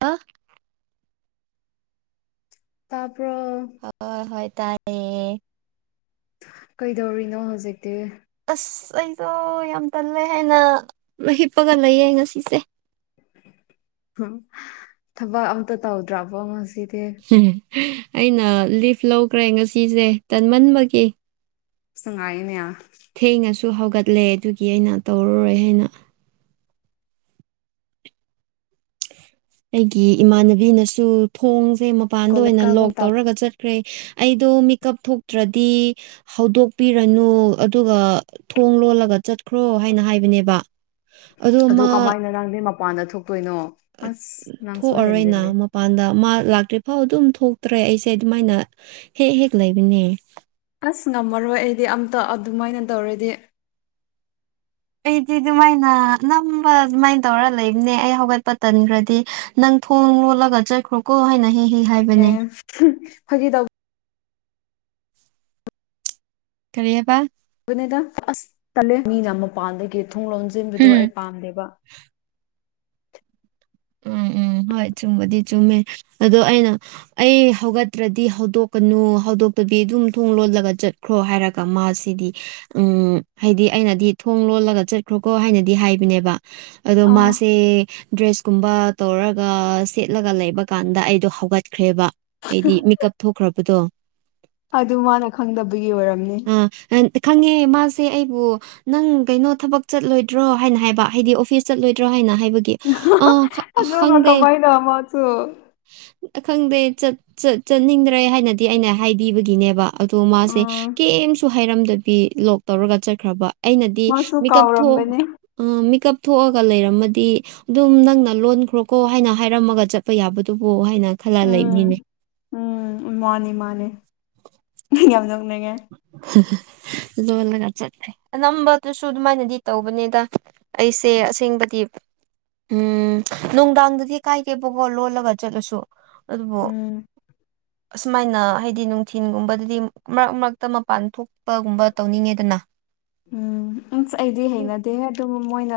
ꯑ ꯇꯄ ꯍ ꯍꯣꯏ ꯇꯥꯏ ꯀꯩꯗꯧꯔꯤꯅꯣ ꯍꯧꯖꯤꯛꯇꯤ ꯑꯁ ꯑꯩꯗꯣ ꯌꯥꯝ ꯇꯜꯂꯦ ꯍꯥꯏꯅ ꯍꯤꯞꯄꯒ ꯂꯩꯌꯦ ꯉꯁꯤꯁꯦ ꯎꯝ ꯊꯕꯛ ꯑꯝꯇ ꯇꯧꯗ꯭ꯔꯕꯣ ꯉꯁꯤꯗꯤ ꯑꯩꯅ ꯂꯤꯐ ꯂꯧꯈ꯭ꯔꯦ ꯉꯁꯤꯁꯦ ꯇꯟꯃꯟꯕꯒꯤ ꯁꯉꯥꯏꯅꯦꯌꯥ ꯊꯦꯡꯅꯁꯨ ꯍꯧꯒꯠꯂꯦ ꯑꯗꯨꯒꯤ ꯑꯩꯅ ꯇꯧꯔꯔꯣꯏ ꯍꯥꯏꯅ ꯑꯩꯒꯤ ꯏꯃꯥꯟꯅꯕꯤꯅꯁꯨ ꯊꯣꯡꯁꯦ ꯃꯄꯥꯟꯗ ꯀꯣꯂꯦꯖ ꯑꯣꯏꯅ ꯀꯥꯕ ꯂꯣꯛ ꯃꯇꯝ ꯇꯧꯔꯒ ꯆꯠ ꯀ꯭ꯔꯦ ꯑꯩꯗꯣ ꯃꯤꯀꯞ ꯊꯣꯛꯇ꯭ꯔꯗꯤ ꯍꯧꯗꯣꯛꯄꯤꯔꯅꯨ ꯑꯗꯨꯒ ꯊꯣꯡ ꯂꯣꯜꯂꯒ ꯆꯠꯈ꯭ꯔꯣ ꯍꯥꯏꯅ ꯍꯥꯏꯕꯅꯦꯕ ꯑꯗꯣ ꯑꯗꯨ ꯃꯥ ꯀꯃꯥꯏꯅ ꯅꯪꯗꯤ ꯃꯄꯥꯟꯗ ꯊꯣꯛꯇꯣꯏꯅꯣ ꯑꯁ ꯅꯪꯁꯨ ꯊꯣꯛꯑꯔꯣꯏꯅ ꯍꯦꯟꯖꯤꯜꯂꯦ ꯃꯄꯥꯟꯗ ꯃꯥ ꯂꯥꯛꯇ꯭ꯔꯤꯐꯥꯎ ꯑꯗꯨꯝ ꯊꯣꯛꯇ꯭ꯔꯦ ꯑꯩꯁꯦ ꯑꯗꯨꯃꯥꯏꯅ ꯍꯦꯛ ꯍꯦꯛ ꯂꯩꯕꯅꯦ ꯑꯁ ꯉꯝꯃꯔꯣꯏ ꯑꯩꯗꯤ ꯑꯝꯇ ꯑꯗꯨꯃꯥꯏꯅ ꯇꯧꯔꯗꯤ ꯑꯩꯗꯤ ꯑꯗꯨꯃꯥꯏꯅ ꯅꯝꯕ ꯑꯗꯨꯃꯥꯏꯅ ꯇꯧꯔ ꯂꯩꯕꯅꯦ ꯑꯩ ꯍꯧꯒꯠꯄ ꯇꯟꯈ꯭ꯔꯗꯤ ꯅꯪ ꯊꯣꯡ ꯂꯣꯠꯂꯒ ꯆꯠꯈ꯭ꯔꯣꯀꯣ ꯍꯥꯏꯅ ꯍ ꯑꯦ ꯐꯥꯒꯤ ꯇꯧꯕ ꯈꯔꯤꯦꯕꯜ ꯑꯁꯂ ꯃꯤꯅ ꯃꯄꯥꯟꯗꯒꯤ ꯊꯣꯡ ꯂꯣꯟꯁꯤꯟꯕꯗꯣ ꯍꯝ ꯑꯩ ꯄꯥꯝꯗꯦꯕ ꯎꯝ ꯎꯝ ꯍꯣꯏ ꯆꯨꯝꯕꯗꯤ ꯆꯨꯝꯃꯦ ꯑꯗꯣ ꯑꯩꯅ ꯑꯩ ꯍꯧꯒꯠꯇ꯭ꯔꯗꯤ ꯍꯧꯗꯣꯛꯀꯅꯨ ꯍꯧꯗꯣꯛꯇꯕꯤ ꯑꯗꯨꯝ ꯊꯣꯡ ꯂꯣꯜꯂꯒ ꯆꯠ ꯈ꯭ꯔꯣ ꯍꯥꯏꯔꯒ ꯃꯥꯁꯤꯗꯤ ꯎꯝ ꯍꯥꯏꯗꯤ ꯑꯩꯅꯗꯤ ꯊꯣꯡ ꯂꯣꯜꯂꯒ ꯆꯠꯈ꯭ꯔꯣꯀꯣ ꯍꯥꯏꯅꯗꯤ ꯍꯥꯏꯕꯅꯦꯕ ꯑꯗꯣ ꯑꯥ ꯃꯥꯁꯦ ꯗ꯭ꯔꯦꯁ ꯒꯨꯝꯕ ꯇꯧꯔꯒ ꯁꯦꯠꯂꯒ ꯂꯩꯕ ꯀꯥꯟꯗ ꯑꯩꯗꯣ ꯍꯧꯒꯠꯈ꯭ꯔꯦꯕ ꯍꯥꯏꯗꯤ ꯃꯦꯀꯞ ꯊꯣꯛꯈ꯭ꯔꯕꯗꯣ ꯑꯗꯨ ꯃꯥꯅ ꯈꯪꯗꯕꯒꯤ ꯑꯣꯏꯔꯝꯅꯤ ꯑ ꯈꯪꯉꯦ ꯃꯥꯁꯦ ꯑꯩꯕꯨ ꯅꯪ ꯀꯩꯅꯣ ꯊꯕꯛ ꯆꯠꯂꯣꯏꯗ꯭ꯔꯣ ꯍꯥꯏꯅ ꯍꯥꯏꯕ ꯍꯥꯏꯗꯤ ꯑꯣꯐꯤꯁ ꯆꯠꯂꯣꯏꯗ꯭ꯔꯣ ꯍꯥꯏꯅ ꯍꯥꯏꯕꯒꯤ ꯑ ꯑꯗꯨꯒ ꯈꯪꯗꯦ ꯀꯃꯥꯏꯅ ꯃꯥꯁꯨ ꯈꯪꯗꯦ ꯆꯠ ꯆꯠꯅꯤꯡꯗ꯭ꯔꯦ ꯍꯥꯏꯅꯗꯤ ꯑꯩꯅ ꯍꯥꯏꯕꯤꯕꯒꯤꯅꯦꯕ ꯑꯗꯣ ꯃꯥꯁꯦ ꯎꯝ ꯀꯦꯝꯁꯨ ꯍꯥꯏꯔꯝꯗꯕꯤ ꯂꯣꯛ ꯇꯧꯔꯒ ꯆꯠꯈ꯭ꯔꯕ ꯑꯩꯅꯗꯤ ꯃꯥꯁꯨ ꯃꯦꯀꯞ ꯊꯣꯛ ꯀꯥꯎꯔꯝꯒꯅꯤ ꯑꯥ ꯃꯦꯀꯞ ꯊꯣꯛꯑꯒ ꯂꯩꯔꯝꯃꯗꯤ ꯑꯗꯨꯝ ꯅꯪꯅ ꯂꯣꯟꯈ꯭ꯔꯣꯀꯣ ꯍꯥꯏꯅ ꯍꯥꯏꯔꯝꯃꯒ ꯆꯠꯄ ꯌꯥꯕꯗꯨꯕꯨ ꯍꯥꯏꯅ ꯈꯜꯂ ꯂꯩꯕꯅꯤꯅꯦ ꯎꯝ ꯎꯝ ꯃꯥꯅꯦ ꯃꯥꯅꯦ ꯅꯪ ꯌꯥꯝ ꯅꯣꯛꯅꯤꯡꯉꯦ ꯂ‌ꯣꯟꯂꯒ ꯆꯠꯈꯔ‌ꯦ ꯑꯅꯝꯕꯗꯨꯁꯨ ꯑꯗꯨꯃꯥꯏꯅꯗꯤ ꯇꯧꯕꯅꯤꯗ ꯑꯩꯁꯦ ꯑꯁꯦꯡꯕꯗꯤ ꯎꯝ ꯅꯨꯡꯗꯥꯡꯗꯗꯤ ꯀꯥꯏꯒꯦꯕꯀꯣ ꯂꯣꯜꯂꯒ ꯆꯠꯂꯁꯨ ꯑꯗꯨꯕꯨ ꯎꯝ ꯑꯁꯨꯃꯥꯏꯅ ꯍꯥꯏꯗꯤ ꯅꯨꯡꯊꯤꯟꯒꯨꯝꯕꯗꯗꯤ ꯃꯔꯛ ꯃꯔꯛ ꯇ ꯃꯄꯥꯟ ꯊꯣꯛꯄꯒꯨꯝꯕ ꯇꯧꯅꯤꯡꯉꯦꯗꯅ ꯎꯝ ꯎꯝꯁ ꯑꯩꯗꯤ ꯍꯩꯅꯗꯦꯍ‌ꯦ ꯑꯗꯨꯕꯨ ꯃꯣꯏꯅ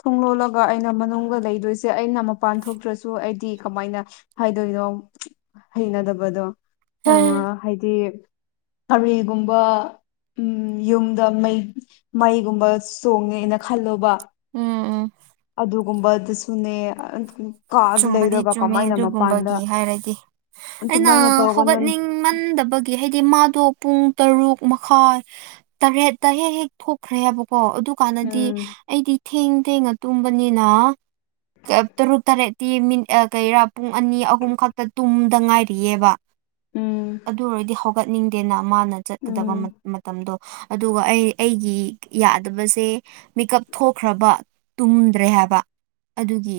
ꯊꯣꯡ ꯂꯣꯜꯂꯒ ꯑꯩꯅ ꯃꯅꯨꯡꯗ ꯂꯩꯗꯣꯏꯁꯦ ꯑꯩꯅ ꯃꯄꯥꯟ ꯊꯣꯛꯇ꯭ꯔꯁꯨ ꯑꯩꯗꯤ ꯀꯃꯥꯏꯅ ꯍꯥꯏꯗꯣꯏꯗꯣ ꯍꯩꯅꯗꯕꯗꯣ ꯑ ꯎꯝ ꯍꯥꯏꯗꯤ ꯀꯔꯤꯒꯨꯝꯕ ꯎꯝ ꯌꯨꯝ ꯗ ꯃꯩ ꯃꯩꯒꯨꯝꯕ ꯆꯣꯡꯉꯦꯅ ꯈꯜꯂꯣꯕ ꯎꯝ ꯎꯝ ꯑꯗꯨꯒꯨꯝꯕ ꯑꯗꯨ ꯁꯨꯅꯦ ꯆꯨꯝꯕꯗꯤ ꯆꯨꯝꯃꯦ ꯑꯗꯨꯒꯨꯝꯕꯒꯤ ꯍꯥꯏꯔꯗꯤ ꯑꯩꯅ ꯑꯗꯨꯃꯥꯏꯅ ꯇꯧꯒꯅꯨ ꯍꯧꯒꯠꯅꯤꯡꯃꯟꯗꯕ ꯒꯤ ꯍꯥꯏꯗꯤ ꯃꯥꯗꯣ ꯄꯨꯡ ꯇꯔꯨꯛ ꯃꯈꯥꯏ ꯇꯔꯦꯠ ꯇꯔꯦꯠꯇ ꯍꯦꯛ ꯍꯦꯛ ꯊꯣꯛꯈ꯭ꯔꯦ ꯍꯥꯏꯕꯀꯣ ꯑꯗꯨꯀꯥꯟꯗꯗꯤ ꯎꯝ ꯑꯩꯗꯤ ꯊꯦꯡ ꯊꯦꯡꯅ ꯇꯨꯝꯕꯅꯤꯅ ꯀꯩꯝ ꯇꯔꯨꯛ ꯇꯔꯦꯠꯇꯤ ꯃꯤꯅꯤꯠ ꯑꯥ ꯀꯩꯔꯥ ꯄꯨꯡ ꯑꯅꯤ ꯑꯍꯨꯝ ꯈꯛꯇ ꯇꯨꯝꯗ ꯉꯥꯏꯔꯤꯌ‌ꯦꯕ ꯎꯝ ꯑꯗꯨ ꯑꯣꯏꯔꯗꯤ ꯍꯧꯒꯠꯅꯤꯡꯗꯦꯅ ꯃꯥꯅ ꯆꯠꯀꯗꯕ ꯎꯝ ꯃꯇꯝꯗꯣ ꯑꯗꯨꯒ ꯑꯩ ꯑꯩꯒꯤ ꯌꯥꯗꯕꯁꯦ ꯃꯤꯀꯞ ꯊꯣꯛꯈ꯭ꯔꯕ ꯇꯨꯝꯗ꯭ꯔꯦ ꯍꯥꯏꯕ ꯑꯗꯨꯒꯤ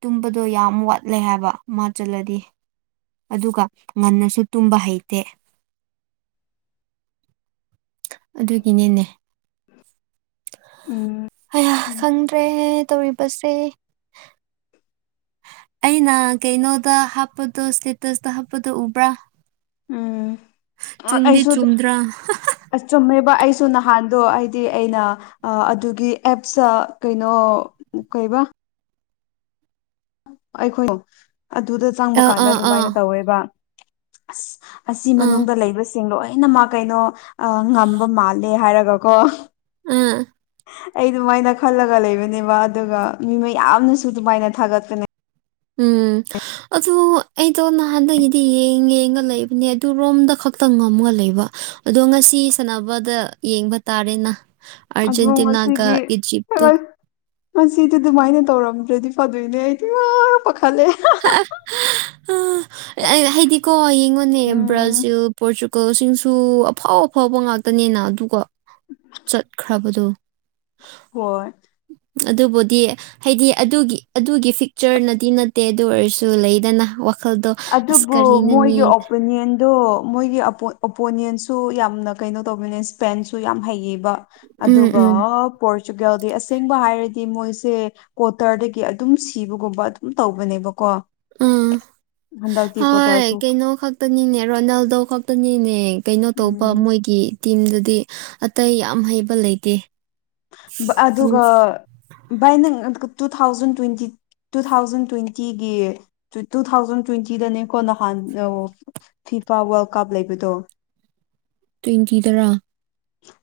ꯇꯨꯝꯕꯗꯣ ꯌꯥꯝ ꯋꯥꯠꯂꯦ ꯍꯥꯏꯕꯥ ꯃꯥ ꯆꯜꯂꯗꯤ ꯑꯗꯨꯒ ꯉꯟꯅꯁꯨ ꯇꯨꯝꯕ ꯍꯩꯇꯦ ꯑꯗꯨꯒꯤꯅꯤꯅꯦ ꯎꯝ ꯍꯩꯌꯥ ꯎꯝ ꯈꯪꯗ꯭ꯔꯦ ꯇꯧꯔꯤꯕꯁꯦ ꯑꯩꯅ ꯀꯩꯅꯣꯗ ꯍꯥꯞꯄꯗꯣ ꯁꯇꯦꯇꯁꯇ ꯍꯥꯞꯄꯗꯣ ꯎꯕ꯭ꯔꯥ ꯎꯝ ꯆꯨꯝꯗꯤ ꯑꯩꯁꯨ ꯆꯨꯝꯗ꯭ꯔꯥ ꯑꯁ ꯆꯨꯝꯃꯦꯕ ꯑꯩꯁꯨ ꯅꯍꯥꯟꯗꯣ ꯍꯥꯏꯗꯤ ꯑꯩꯅ ꯑꯥ ꯑꯗꯨꯒꯤ ꯑꯦꯞꯁꯇ ꯀꯩꯅꯣ ꯀꯩꯕ ꯑꯩꯈꯣꯏꯗ‌ꯣ ꯑꯗꯨꯗ ꯆꯪꯕ ꯑꯥ ꯀꯥꯟꯗ ꯑꯥ ꯑꯥ ꯑꯗꯨꯃꯥꯏꯅ ꯇꯧꯋꯦꯕ ꯑꯁ ꯑꯁꯤ ꯑꯥ ꯃꯅꯨꯡꯗ ꯂꯩꯕꯁꯤꯡ ꯂꯣꯏꯅ ꯃꯥ ꯀꯩꯅꯣ ꯑꯥ ꯉꯝꯕ ꯃꯥꯜꯂꯦ ꯍꯥꯏꯔꯒ ꯀ‌ꯣ ꯎꯝ ꯑꯩ ꯑꯗꯨꯃꯥꯏꯅ ꯈꯜꯂꯒ ꯂꯩꯕꯅꯦꯕ ꯑꯗꯨꯒ ꯃꯤ ꯃꯌꯥꯝꯅꯁꯨ ꯑꯗꯨꯃꯥꯏꯅ ꯊꯥꯒꯠꯄꯅꯦ ꯎꯝ ꯑꯗꯨ ꯑꯩꯗꯣ ꯅꯍꯥꯟꯗꯒꯤꯗꯤ ꯌꯦꯡ ꯌꯦꯡꯉ ꯂꯩꯕꯅꯦ ꯑꯗꯨ ꯔꯣꯝꯗ ꯈꯛꯇ ꯉꯝꯃꯒ ꯂꯩꯕ ꯑꯗꯣ ꯉꯁꯤ ꯁꯥꯟꯅꯕꯗ ꯌꯦꯡꯕ ꯇꯥꯔꯦꯅ ꯑꯗꯣ ꯑꯔꯖꯦꯟꯇꯤꯅꯥꯒ ꯏꯖꯤꯞꯇ‌ꯣ ꯃꯁꯤꯗꯤ ꯑꯗꯨꯃꯥꯏꯅ ꯇꯧꯔꯝꯗ꯭ꯔꯗꯤ ꯐꯗꯣꯏꯅꯦ ꯑꯩꯗꯤ ꯏꯃꯥ ꯄꯥꯈꯠꯂꯦ [unintelligible] ꯍꯥꯏꯗꯤꯀꯣ ꯌꯦꯡꯉꯣꯅꯦ ꯎꯝ ꯕ꯭ꯔꯥꯖꯤꯜ ꯄꯣꯔꯇꯨꯒꯜꯁꯤꯡꯁꯨ ꯑꯐꯥꯎ ꯑꯐꯥꯎꯕ ꯉꯥꯛꯇ ꯉꯥꯛꯇꯅꯤꯅ ꯑꯗꯨꯒ [inaudible] ꯆꯠꯈ꯭ꯔꯕꯗꯨ ꯍꯣꯏ ꯑꯗꯨꯕꯨꯗꯤ ꯍꯥꯏꯗꯤ ꯑꯗꯨꯒꯤ ꯑꯗꯨꯒꯤ ꯐꯤꯛꯆꯔꯅꯗꯤ ꯅꯠꯇꯦ ꯑꯗꯨ ꯑꯣꯏꯔꯁꯨ ꯂꯩꯗꯅ ꯋꯥꯈꯜꯗꯣ ꯑꯁ ꯑꯗꯨꯕꯨ ꯃꯣꯏꯒꯤ ꯀꯔꯤꯅꯅꯤ ꯑꯣꯄꯤꯅꯤꯌꯟꯗꯣ ꯃꯣꯏꯒꯤ ꯑꯣꯄꯣꯅꯦꯟꯁꯨ ꯌꯥꯝꯅ ꯀꯩꯅꯣ ꯇꯧꯕꯅꯦ ꯁ꯭ꯄꯦꯟꯁꯨ ꯌꯥꯝ ꯍꯩꯌꯦꯕ ꯎꯝ ꯑꯗꯨꯒ ꯎꯝ ꯄꯣꯔꯆꯨꯒꯦꯜꯗꯤ ꯑꯁꯦꯡꯕ ꯍꯥꯏꯔꯗꯤ ꯃꯣꯏꯁꯦ ꯀꯣꯇꯔꯗꯒꯤ ꯑꯗꯨꯝ ꯁꯤꯕꯒꯨꯝꯕ ꯑꯗꯨꯝ ꯇꯧꯕꯅꯦꯕꯀꯣ ꯑꯥ ꯍꯟꯗꯛꯇꯤ ꯍꯣꯏ ꯀ꯭ꯋꯥꯇꯔꯁꯨ ꯀꯩꯅꯣ ꯈꯛꯇꯅꯤꯅꯦ ꯔꯣꯅꯥꯜꯗꯣ ꯈꯛꯇꯅꯤꯅꯦ ꯀꯩꯅꯣ ꯇꯧꯕ ꯎꯝ ꯃꯣꯏꯒꯤ ꯇꯤꯝꯗꯗꯤ ꯑꯇꯩ ꯌꯥꯝ ꯍꯩꯕ ꯂꯩꯇꯦ ꯑꯗꯨꯒ ꯕꯥꯏꯅꯪ two thousand twenty two thousand ꯇ꯭ꯋꯦꯟꯇꯤꯒꯤ ꯇꯨ ꯊꯥꯎꯖꯟ ꯇ꯭ꯋꯦꯟꯇꯤꯗꯅꯦꯀꯣ ꯅꯍꯥꯟ ꯐꯤꯐꯥ ꯋꯥꯔꯜ ꯀꯞ ꯂꯩꯕꯗꯣ ꯇ꯭ꯋꯦꯟꯇꯤ ꯇꯔꯥ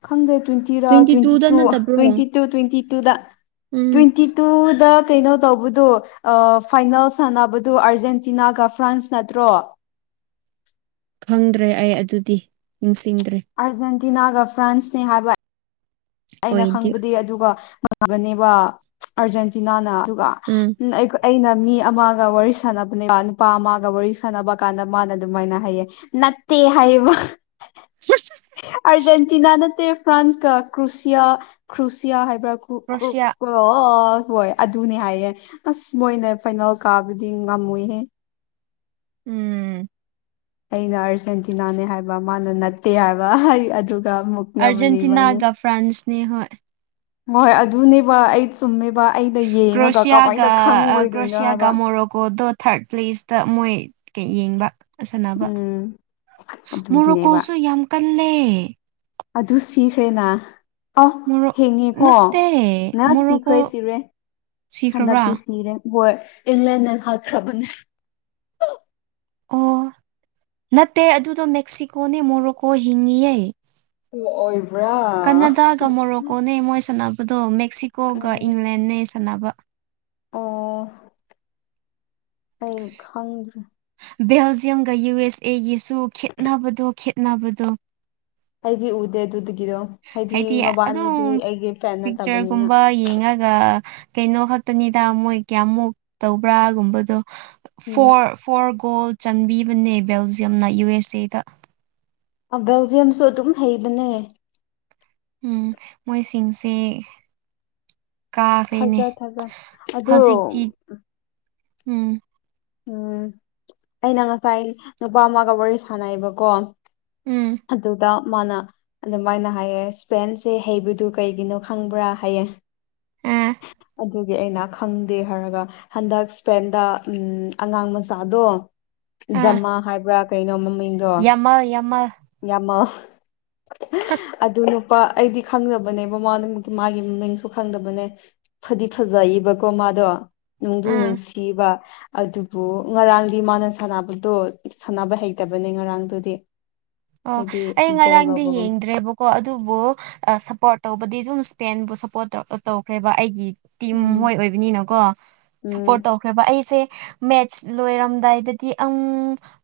ꯈꯪꯗꯦ ꯇ꯭ꯋꯦꯟꯇꯤꯔꯣ ꯇ꯭ꯋꯦꯟꯇꯤ ꯇꯨꯗ ꯇꯨ ꯅꯠꯇꯕ꯭ꯔꯣ ꯇ꯭ꯋꯦꯟꯇꯤ ꯇꯨ ꯇ꯭ꯋꯦꯟꯇꯤ ꯇꯨꯗ ꯎꯝ ꯇ꯭ꯋꯦꯟꯇꯤ ꯑꯗꯨꯗ ꯀꯩꯅꯣ ꯇꯧꯕꯗꯣ ꯐꯥꯏꯅꯦꯜ ꯁꯥꯟꯅꯕꯗꯨ ꯑꯥꯔꯖꯦꯟꯇꯤꯅꯥꯒ ꯐ꯭ꯔꯥꯟꯁ ꯅꯠꯇ꯭ꯔꯣ ꯈꯪꯗ꯭ꯔꯦ ꯑꯩ ꯑꯗꯨꯗꯤ ꯅꯤꯡꯁꯤꯡꯗ꯭ꯔꯦ ꯑꯥꯔꯖꯦꯟꯇꯤꯅꯥꯒ ꯐ꯭ꯔꯥꯟꯁꯅꯦ ꯍꯥꯏꯕ ꯑꯩꯅ ꯑꯣꯏꯗꯤ ꯈꯪꯕꯗꯤ ꯑꯗꯨꯒ ꯉꯒꯅꯦꯕ ꯑꯥꯔꯖꯦꯟꯇꯤꯅꯥꯅ ꯑꯗꯨꯒ ꯎꯝ ꯑꯩ ꯑꯩꯅ ꯃꯤ ꯑꯃꯒ ꯋꯥꯔꯤ ꯁꯥꯟꯅꯕꯅꯦ ꯅꯨꯄꯥ ꯑꯃꯒ ꯋꯥꯔꯤ ꯁꯥꯟꯅꯕ ꯀꯥꯟꯗ ꯃꯥꯅ ꯑꯗꯨꯃꯥꯏꯅ ꯍꯩꯌꯦ ꯅꯠꯇꯦ ꯍꯥꯏꯕ ꯑꯥꯔꯖꯦꯟꯇꯤꯅꯥ ꯅꯠꯇꯦ ꯐ꯭ꯔꯥꯟꯁꯀ ꯀ꯭ꯔꯨꯁꯤꯌꯥ ꯀ꯭ꯔꯨꯁꯤꯌꯥ ꯍꯥꯏꯕ꯭ꯔ ꯀ꯭ꯔꯣꯁꯤꯌꯥ ꯑꯣ ꯍꯣꯏ ꯑꯗꯨꯅꯦ ꯍꯥꯏꯌꯦ ꯑꯁ ꯃꯣꯏꯅ ꯐꯥꯏꯅꯜ ꯀꯥꯕꯗꯤ ꯉꯝꯃꯣꯏꯍꯦ ꯎꯝ ꯑꯩꯅ ꯑꯥꯔꯖꯦꯟꯇꯤꯅꯥꯅꯦ ꯍꯥꯏꯕ ꯃꯥꯅ ꯅꯠꯇꯦ ꯍꯥꯏꯕ ꯑꯗꯨꯒ ꯑꯃꯨꯛ ꯑꯔꯖꯦꯟꯇꯤꯅꯥꯒ ꯐ꯭ꯔꯥꯟꯁꯅꯦ ꯍꯣꯏ ꯍꯣꯏ ꯑꯗꯨꯅꯦꯕ ꯑꯩ ꯆꯨꯝꯃꯦꯕ ꯑꯩꯅ ꯌꯦꯡꯉꯒ ꯀꯃꯥꯏꯅ ꯀ꯭ꯔꯣꯁꯤꯌꯥꯒ ꯈꯪꯉꯣꯏꯗꯣꯏꯅꯣ ꯀ꯭ꯔꯣꯁꯤꯌꯥꯒ ꯍꯥꯏꯕ ꯃꯔꯒꯣ ꯑꯗꯨꯣ ꯊꯥꯔꯠ ꯄ꯭ꯂꯦꯁꯇ ꯃꯣꯏ ꯀꯩ ꯌꯦꯡꯕ ꯑꯁꯅꯕ ꯎꯝ ꯑꯗꯨꯒꯤꯅꯦꯕ ꯃꯣꯔꯣꯀꯣꯁꯨ ꯌꯥꯝ ꯀꯜꯂꯦ ꯑꯗꯨ ꯁꯤꯈ꯭ꯔꯦꯅ ꯑ ꯃꯣꯔꯣ ꯊꯦꯡꯉꯦꯀꯣ ꯅꯠꯇꯦ ꯅ ꯁꯤꯈ꯭ꯔꯦ ꯃꯣꯔꯣꯀꯣ ꯁꯤꯔꯦ ꯍꯟꯗꯛꯇꯤ ꯁꯤꯈ꯭ꯔꯕ꯭ꯔꯥ ꯁꯤꯔꯦ ꯏꯪꯂꯦꯟꯅ ꯍꯥꯠꯈ꯭ꯔꯕꯅꯦ ꯑꯣ ꯅꯠꯇꯦ ꯑꯗꯨꯗꯣ ꯃꯦꯛꯁꯤꯀꯣꯅꯦ ꯃꯣꯔꯣꯀꯣ ꯍꯤꯡꯉꯤꯌꯦ ꯑꯣ ꯑꯣꯏ ꯀꯅꯥꯗꯥꯒ ꯃꯣꯔꯣꯀꯣꯅꯦ ꯃꯣꯏ ꯁꯥꯟꯅꯕꯗꯣ ꯃꯦꯛꯁꯤꯀꯣꯒ ꯎꯝ ꯏꯪꯂꯦꯟꯅꯦ ꯁꯥꯟꯅꯕ ꯑꯣ ꯑꯩ ꯈꯪꯗ꯭ꯔꯦ ꯕꯦꯜꯖꯤꯌꯝꯒ ꯌꯨ ꯑꯦꯁ ꯑꯦꯒꯤꯁꯨ ꯈꯦꯠꯅꯕꯗꯣ ꯈꯦꯠꯅꯕꯗꯣ ꯑꯩꯗꯤ ꯎꯗꯦ ꯑꯗꯨꯒꯤꯗꯣ ꯍꯥꯏꯗꯤ ꯑꯗꯨꯝ ꯐꯦꯟ ꯅꯠꯇꯕꯅꯤꯅ ꯐꯤꯛꯆꯔꯒꯨꯝꯕ ꯌꯦꯡꯉꯒ ꯀꯩꯅꯣ ꯈꯛꯇꯅꯤꯗ ꯃꯣꯏ ꯀꯌꯥꯃꯨꯛ ꯇꯧꯕ꯭ꯔꯥꯒꯨꯝꯕꯗꯣ ꯎꯝ ꯐꯣꯔ ꯐꯣꯔ ꯒꯣꯜ ꯆꯟꯕꯤꯕꯅꯦ ꯕꯦꯜꯖꯤꯌꯝꯅ ꯌꯨ ꯑꯦꯁ ꯑꯦꯗ ꯕꯦꯜꯖꯤꯌꯝꯁꯨ ꯑꯗꯨꯝ ꯍꯩꯕꯅꯦ ꯎꯝ ꯃꯣꯏꯁꯤꯡꯁꯦ ꯀꯥꯈ꯭ꯔꯦꯅꯦ ꯊꯥꯖ ꯊꯥꯖ ꯑꯗꯣ ꯍꯧꯖꯤꯛꯇꯤ ꯎꯝ ꯎꯝ ꯑꯩꯅ ꯉꯁꯥꯏ ꯅꯨꯄꯥ ꯑꯃꯒ ꯋꯥꯔꯤ ꯁꯥꯟꯅꯩꯑꯕꯀꯣ ꯎꯝ ꯑꯗꯨꯗ ꯃꯥꯅ ꯑꯗꯨꯃꯥꯏꯅ ꯍꯥꯏꯌꯦ ꯏꯁꯄꯦꯟꯁꯦ ꯍꯩꯕꯗꯨ ꯀꯩꯒꯤꯅꯣ ꯈꯪꯕ꯭ꯔ ꯍꯥꯏꯌꯦ ꯑꯥ ꯑꯗꯨꯒꯤ ꯑꯩꯅ ꯈꯪꯗꯦ ꯍꯥꯏꯔꯒ ꯍꯟꯗꯛ ꯏꯁꯄꯦꯟꯗ ꯎꯝ ꯑꯉꯥꯥꯡ ꯃꯆꯥꯗꯣ ꯖꯝꯃꯥ ꯍꯥꯏꯕ꯭ꯔꯥ ꯀꯩꯅꯣ ꯃꯃꯤꯡꯗꯣ ꯌꯥꯝꯜ ꯌꯥꯃꯜ ꯌꯥꯃꯜ ꯑꯗꯨ ꯅꯞ ꯄꯥ ꯑꯩꯗꯤ ꯈꯪꯗꯕꯅꯦꯕ ꯃꯥꯅ ꯃꯥꯒꯤ ꯃꯃꯤꯡꯁꯨ ꯈꯪꯗꯕꯅꯦ ꯐꯗꯤ ꯐꯖꯌꯦꯕꯀꯣ ꯃꯥꯗꯣ ꯅꯨꯡꯗꯨ ꯑꯥ ꯅꯨꯡꯁꯤꯕ ꯑꯗꯨꯕꯨ ꯉꯔꯥꯡꯗꯤ ꯃꯥꯅ ꯁꯥꯟꯅꯕꯗꯣ ꯁꯥꯟꯅꯕ ꯍꯩꯇꯕꯅꯦ ꯉꯔꯥꯡꯗꯨꯗꯤ ꯑꯣ ꯍꯥꯏꯗꯤ ꯑꯩ ꯕꯣꯜ ꯉꯔꯥꯡꯗꯤ ꯂꯧꯕꯒꯨꯝ ꯌꯦꯡꯗ꯭ꯔꯦꯕꯣ ꯀꯣ ꯑꯗꯨꯕꯨ ꯑꯥ ꯁꯞꯄꯣꯔꯠ ꯇꯧꯕꯗꯤ ꯑꯗꯨꯝ ꯁꯄꯦꯟꯕꯨ ꯁꯞꯄꯣꯔꯠ ꯇꯧꯈ꯭ꯔꯦꯕ ꯑꯩꯒꯤ ꯇꯤꯝ ꯎꯝ ꯃꯣꯏ ꯑꯣꯏꯕꯅꯤꯅꯀꯣ ꯎꯝ ꯁꯞꯄꯣꯔꯠ ꯇꯧ ꯈ꯭ꯔꯦꯕ ꯑꯩꯁꯦ ꯃꯦꯠꯁ ꯂꯣꯏꯔꯝꯗꯥꯏꯗꯗꯤ ꯑꯪ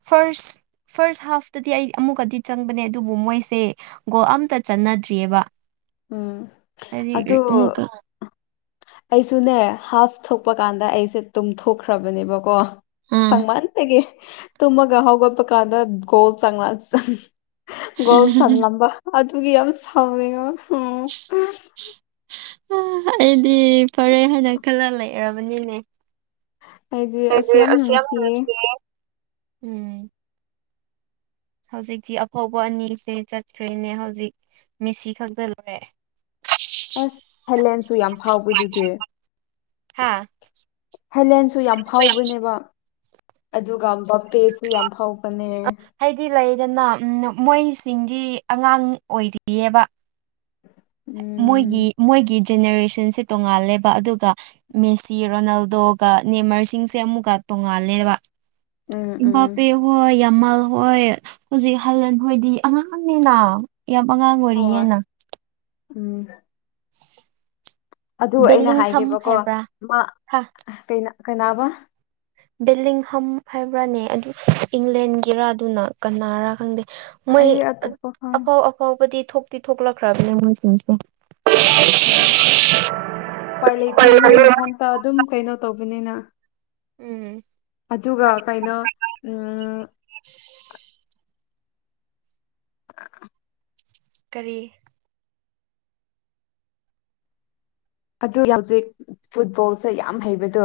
ꯐꯥꯔꯁ ꯐꯔꯥꯁ ꯍꯥꯐꯇꯗꯤ ꯑꯩ ꯑꯃꯨꯛꯀꯗꯤ ꯆꯪꯕꯅꯦ ꯑꯗꯨꯕꯨ ꯃꯣꯏꯁꯦ ꯒꯣꯜ ꯑꯝꯇ ꯆꯠꯅꯗ꯭ꯔꯤꯌꯦꯕ ꯎꯝ ꯑꯗꫭ ꯑꯃꯨꯛꯀ ꯑꯩꯁꯨꯅꯦ ꯍꯥꯐ ꯊꯣꯛꯄ ꯀꯥꯟꯗ ꯑꯩꯁꯦ ꯇꯨꯝꯊꯣꯛꯈ꯭ꯔꯕꯅꯦꯕꯀꯣ ꯑꯥ ꯆꯪꯃꯥꯟꯕꯒꯤ ꯇꯃꯒ ꯍꯒꯄꯥꯟꯗ ꯣꯜ ꯁꯪꯃꯥꯟ [unintelligible] ꯒꯣꯜ ꯆꯟꯂꯝꯕ ꯑꯗꯨꯒꯤ ꯌꯥꯝ ꯁꯥꯎꯅꯤꯡꯕ ꯎꯝ ꯑꯩꯗꯤ ꯐꯔꯦ ꯍꯥꯏꯅ ꯈꯜꯂ ꯂꯩꯔꯕꯅꯤꯅꯦ ꯑꯩꯗꯤ ꯑꯁ ꯁ ꯌꯥꯝ ꯅꯨꯡꯁꯤꯌꯦ ꯃꯔꯁ [unintelligible] ꯎꯝ ꯍꯧꯖꯤꯛꯇꯤ ꯑꯐꯧꯕ ꯑꯅꯤꯁꯦ ꯆꯠꯈ꯭ꯔꯦꯅꯦ ꯍꯧꯖꯤꯛ ꯃꯦꯁꯤ ꯈꯛꯇ ꯂꯣꯏꯔꯦ ꯑꯁ ꯍꯦꯂꯦꯟꯁꯨ ꯌꯥꯝ ꯐꯥꯎꯕꯗꯨꯗꯤ ꯍꯥꯥ ꯍ‌ꯦꯂꯦꯟꯁꯨ ꯌꯥꯝ ꯐꯥꯎꯕꯅꯦꯕ ꯑꯗꯨꯒ ꯕꯥꯄꯦꯁꯨ ꯑꯗꯨ ꯌꯥꯝ ꯐꯥꯎꯕꯅꯦ ꯍꯥꯏꯗꯤ ꯂꯩꯗꯅ ꯃꯣꯏꯁꯤꯡꯗꯤ ꯑꯉꯥꯡ ꯑꯣꯏꯔꯤꯌꯦꯕ ꯎꯝ ꯃꯣꯏꯒꯤ ꯃꯣꯏꯒꯤ ꯖꯦꯅꯦꯔꯦꯁꯟꯁꯦ ꯇꯣꯡꯉꯥꯜꯂꯦꯕ ꯑꯗꯨꯒ ꯃꯦꯁꯤ ꯔꯣꯅꯥꯜꯗꯣꯒ ꯅꯦꯃꯔꯁꯤꯡꯁꯦ ꯑꯃꯨꯛꯀ ꯇꯣꯡꯉꯥꯜꯂꯦꯕ ꯎꯝ ꯎꯝ ꯏꯝꯕꯥꯄꯦ ꯍꯣꯏ ꯌꯥꯝꯃꯜ ꯍꯣꯏ ꯍꯧꯖꯤꯛ ꯍꯜꯂꯥꯟ ꯍꯣꯏꯗꯤ ꯑꯉꯥꯡꯅꯤꯅ ꯌꯥꯝ ꯑꯉꯥꯡ ꯍꯣꯏ ꯑꯣꯏꯔꯤꯌꯦꯅ ꯎꯝ ꯑꯗꯨ ꯑꯩꯅ ꯕꯦꯂꯤꯡꯍꯝ ꯍꯥꯏꯒ‌ꯦꯕꯀꯣ ꯍꯥꯏꯕ꯭ꯔꯥ ꯃꯥ ꯍꯥ ꯀꯩꯅꯥ ꯀꯩꯅꯥꯕ ꯕꯦꯂꯤꯡꯍꯝ ꯍꯥꯏꯕ꯭ꯔꯅꯦ ꯑꯗꯨ ꯏꯪꯂꯦꯟꯒꯤꯔꯥ ꯑꯗꯨꯅ ꯀꯅꯥꯔ ꯈꯪꯗꯦ ꯃꯣꯏ ꯑꯩ ꯑꯇꯣꯞꯄ ꯈꯪ ꯑꯐꯥꯎ ꯑꯐꯥꯎꯕꯗꯤ ꯊꯣꯛꯇꯤ ꯊꯣꯛꯂꯛꯈ꯭ꯔꯕꯅꯦ ꯃꯣꯏꯁꯤꯡꯁꯦ ꯎꯝ ꯎꯄꯥꯏ ꯂꯩꯇ‌ꯦ ꯃꯣꯏ ꯃꯊꯟꯇ ꯑꯗꯨꯝ ꯀꯩꯅꯣ ꯇꯧꯕꯅꯤꯅ ꯎꯝ ꯑꯗꯨꯒ ꯀꯩꯅꯣ ꯎꯝ [unintelligible] ꯀꯔꯤ ꯑꯗꯨ ꯍꯧꯖꯤꯛ ꯐꯨꯠꯕꯣꯜꯁꯦ ꯌꯥꯝ ꯍꯩꯕꯗꯣ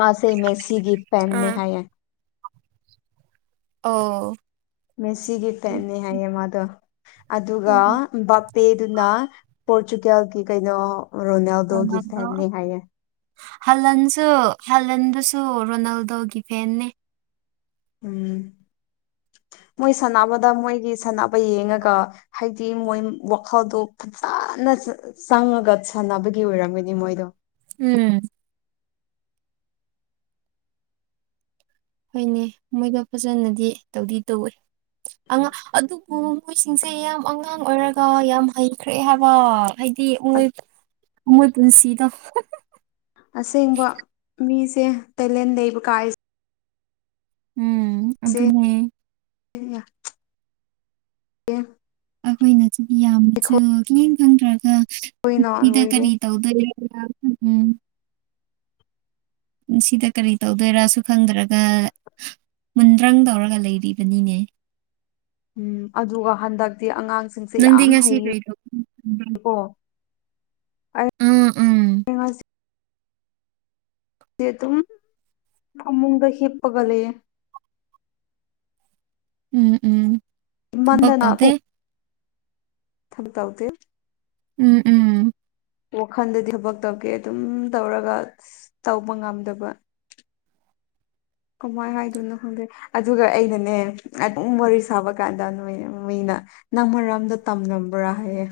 ꯃꯥꯥꯁꯦ ꯃꯦꯁꯤ ꯒꯤ ꯐ‌ꯦꯟꯅꯤ ꯑꯥ ꯍꯥꯏꯌ‌ꯦ ꯑꯣ ꯃꯦꯁꯤꯒꯤ ꯐꯦꯟꯅꯦ ꯍꯥꯏꯌꯦ ꯃꯥꯗꯣ ꯑꯗꯨꯒ ꯎꯝ ꯕ ꯄꯦꯗꯨꯅ ꯄꯣꯔꯇꯨꯒꯜꯒꯤ ꯀꯩꯅꯣ ꯔꯣꯅꯥꯜꯗꯣꯒꯤ ꯐꯦꯟꯅ‌ꯦ ꯍꯥꯏꯌꯦ ꯍꯜꯂꯟꯁꯨ ꯍꯂꯟꯗꯨꯁꯨ ꯔꯣꯅꯥꯜꯗꯣꯒꯤ ꯐꯦꯟꯅꯦ ꯎꯝ ꯃꯣꯏ ꯁꯥꯟꯅꯕꯗ ꯃꯣꯏꯒꯤ ꯁꯥꯟꯅꯕ ꯌꯦꯡꯉꯒ ꯍꯥꯏꯗꯤ ꯃꯣꯏ ꯋꯥꯈꯜꯗꯣ ꯁꯥꯟꯅ ꯆꯪꯉꯒ ꯁꯥꯟꯅꯕꯒꯤ ꯑꯣꯏꯔꯝꯒꯅꯤ ꯃꯣꯏꯗꯣ ꯎꯝ ꯍꯣꯏꯅꯦ ꯃꯣꯏꯗꯣ ꯐꯖꯅꯗꯤ ꯇꯧꯗꯤ ꯇꯧꯋꯦ ꯑꯉꯥꯡ ꯑꯗꯨꯕꯨ ꯃꯣꯏꯁꯤꯡꯁꯦ ꯌꯥꯝ ꯑꯉꯥꯡ ꯑꯣꯏꯔꯒ ꯌꯥꯝ ꯍꯩꯈ꯭ꯔꯦ ꯍꯥꯏꯕ ꯍꯥꯏꯗꯤ ꯃꯣꯏ ꯃꯣꯏ ꯄꯨꯟꯁꯤꯗꯣ ꯑꯁꯦꯡꯕ ꯃꯤꯁꯦ ꯇꯦꯂꯦꯟꯇ ꯂꯩꯕ ꯀꯥꯏꯁꯦ ꯎꯝ ꯑꯗꯨ ꯑꯗꯨꯅꯦ ꯑꯦ ꯑꯩꯈꯣꯏꯅꯁꯨ ꯌꯥꯝꯅꯁꯨ ꯌꯦꯦꯡ ꯈꯪꯗ꯭ꯔꯒ ꯅꯨꯄꯤꯗ ꯂꯣꯏꯔꯦ ꯀꯔꯤ ꯇꯧꯗ ꯎꯝ ꯁꯤꯗ ꯀꯔꯤ ꯇꯧꯗꯣꯏꯔꯁꯨ ꯈꯪꯗꯔꯒ ꯃꯨꯟꯗ꯭ꯔꯪ ꯇꯧꯔꯒ ꯂꯩꯔꯤꯕꯅꯤꯅꯦ ꯎꯝ ꯑꯗꯨꯒ ꯍꯟꯗꯛꯇꯤ ꯑꯉꯥꯡꯁꯤꯡꯁꯦ ꯅꯪꯗꯤ ꯌꯥꯝ ꯉꯁꯤ ꯀꯔꯤ ꯇꯧ ꯍꯩꯀꯣ ꯎꯝ ꯎꯝ ꯌꯦ ꯑꯃꯃꯨꯡꯗ ꯍꯤꯞꯄꯒ ꯂꯩ ꯎꯝ ꯎꯝ ꯊꯕꯛ ꯏꯃꯟꯗꯅ ꯇꯧꯗꯦ ꯊꯝ ꯇꯧꯗ ꯎꯝ ꯎꯝ ꯋꯥꯈꯜꯗꯗꯤ ꯊꯕꯛ ꯇꯧꯒꯦ ꯑꯗꯨꯝ ꯇꯧꯔꯒ ꯇꯧꯕ ꯉꯝꯗꯕ [inaudible] ꯀꯃꯥꯏ ꯍꯥꯏ ꯑꯗꯨꯅ ꯍꯧꯗꯦ ꯑꯗꯨꯒ ꯑꯩꯅꯅꯦ ꯑꯗꯨꯝ ꯋꯥꯔꯤ ꯁꯥꯕ ꯀꯥꯟꯗ ꯅꯣꯏ ꯃꯤꯩꯅ ꯅꯪ ꯃꯔꯣꯝꯗ ꯇꯝꯂꯝꯕ꯭ꯔꯥ ꯍꯥꯏꯌꯦ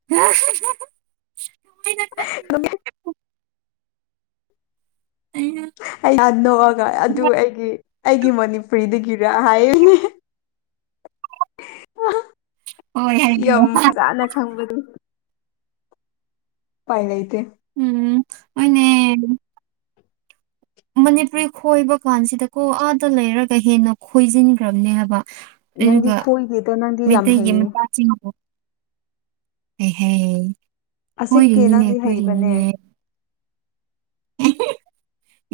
[inaudible] ꯑꯗꯨ ꯑꯩꯅ ꯑꯩ ꯅꯣꯛꯑꯒ ꯑꯗꯨ ꯑꯩꯒꯤ ꯑꯩꯒꯤ ꯃꯅꯤꯄꯨꯔꯤꯗꯒꯤ ꯔ ꯍꯥꯏꯅꯦ ꯍꯣꯏ ꯌꯥꯝ ꯍꯥꯏꯕ ꯐꯖꯅ ꯈꯪꯕꯗꯨ ꯄꯥꯏꯂ ꯏꯇꯦ ꯎꯝ ꯍꯣꯏꯅꯦ ꯃꯅꯤꯄꯨꯔꯤ ꯈꯣꯏꯕ ꯀꯥꯟꯁꯤꯗ ꯀꯣ ꯑꯥꯗ ꯂꯩꯔꯒ ꯍꯦꯟꯅ ꯈꯣꯏꯖꯤꯟꯈ꯭ꯔꯕꯅꯦ ꯍꯥꯏꯕ ꯅꯪꯗꯤ ꯑꯗꯨꯒ ꯈꯣꯏꯗꯦꯗ ꯅꯪꯗꯤ ꯌꯥꯝ ꯃꯩꯇꯩꯒꯤ ꯍꯩꯌꯦ ꯃꯆꯥꯁꯤꯡꯕꯨ ꯍ ꯍ ꯑꯁꯦꯡꯀꯤ ꯀꯣꯏꯔꯤꯅꯤꯅꯦ ꯅꯪꯗꯤ ꯍꯩꯕꯅꯦ ꯀꯣꯏꯔꯤꯅꯤꯅꯦ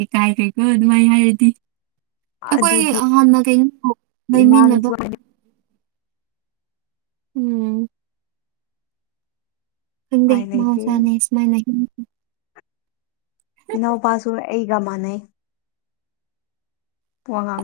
ꯏꯀꯥꯏꯈꯩꯀꯣ ꯑꯗꯨꯃꯥꯏꯅ ꯍꯥꯏꯔꯗꯤ ꯑꯩꯈꯣꯏ ꯑꯗꯨꯒꯤ ꯍꯥꯟꯅ ꯀꯩꯅꯣ ꯂꯩꯃꯤꯟꯅꯕ ꯏꯃꯥꯅꯁꯨ ꯎꯝ ꯈꯗꯦ ꯎꯄꯥꯏ ꯂꯩꯇꯦ ꯃꯍꯎꯁꯥꯅꯦ ꯏ ꯏꯁꯃꯥꯏꯜ ꯏꯅꯥꯎꯄꯥꯁꯨ ꯑꯩꯒ ꯃꯥꯟꯅꯩ ꯋꯥ ꯉꯥꯡ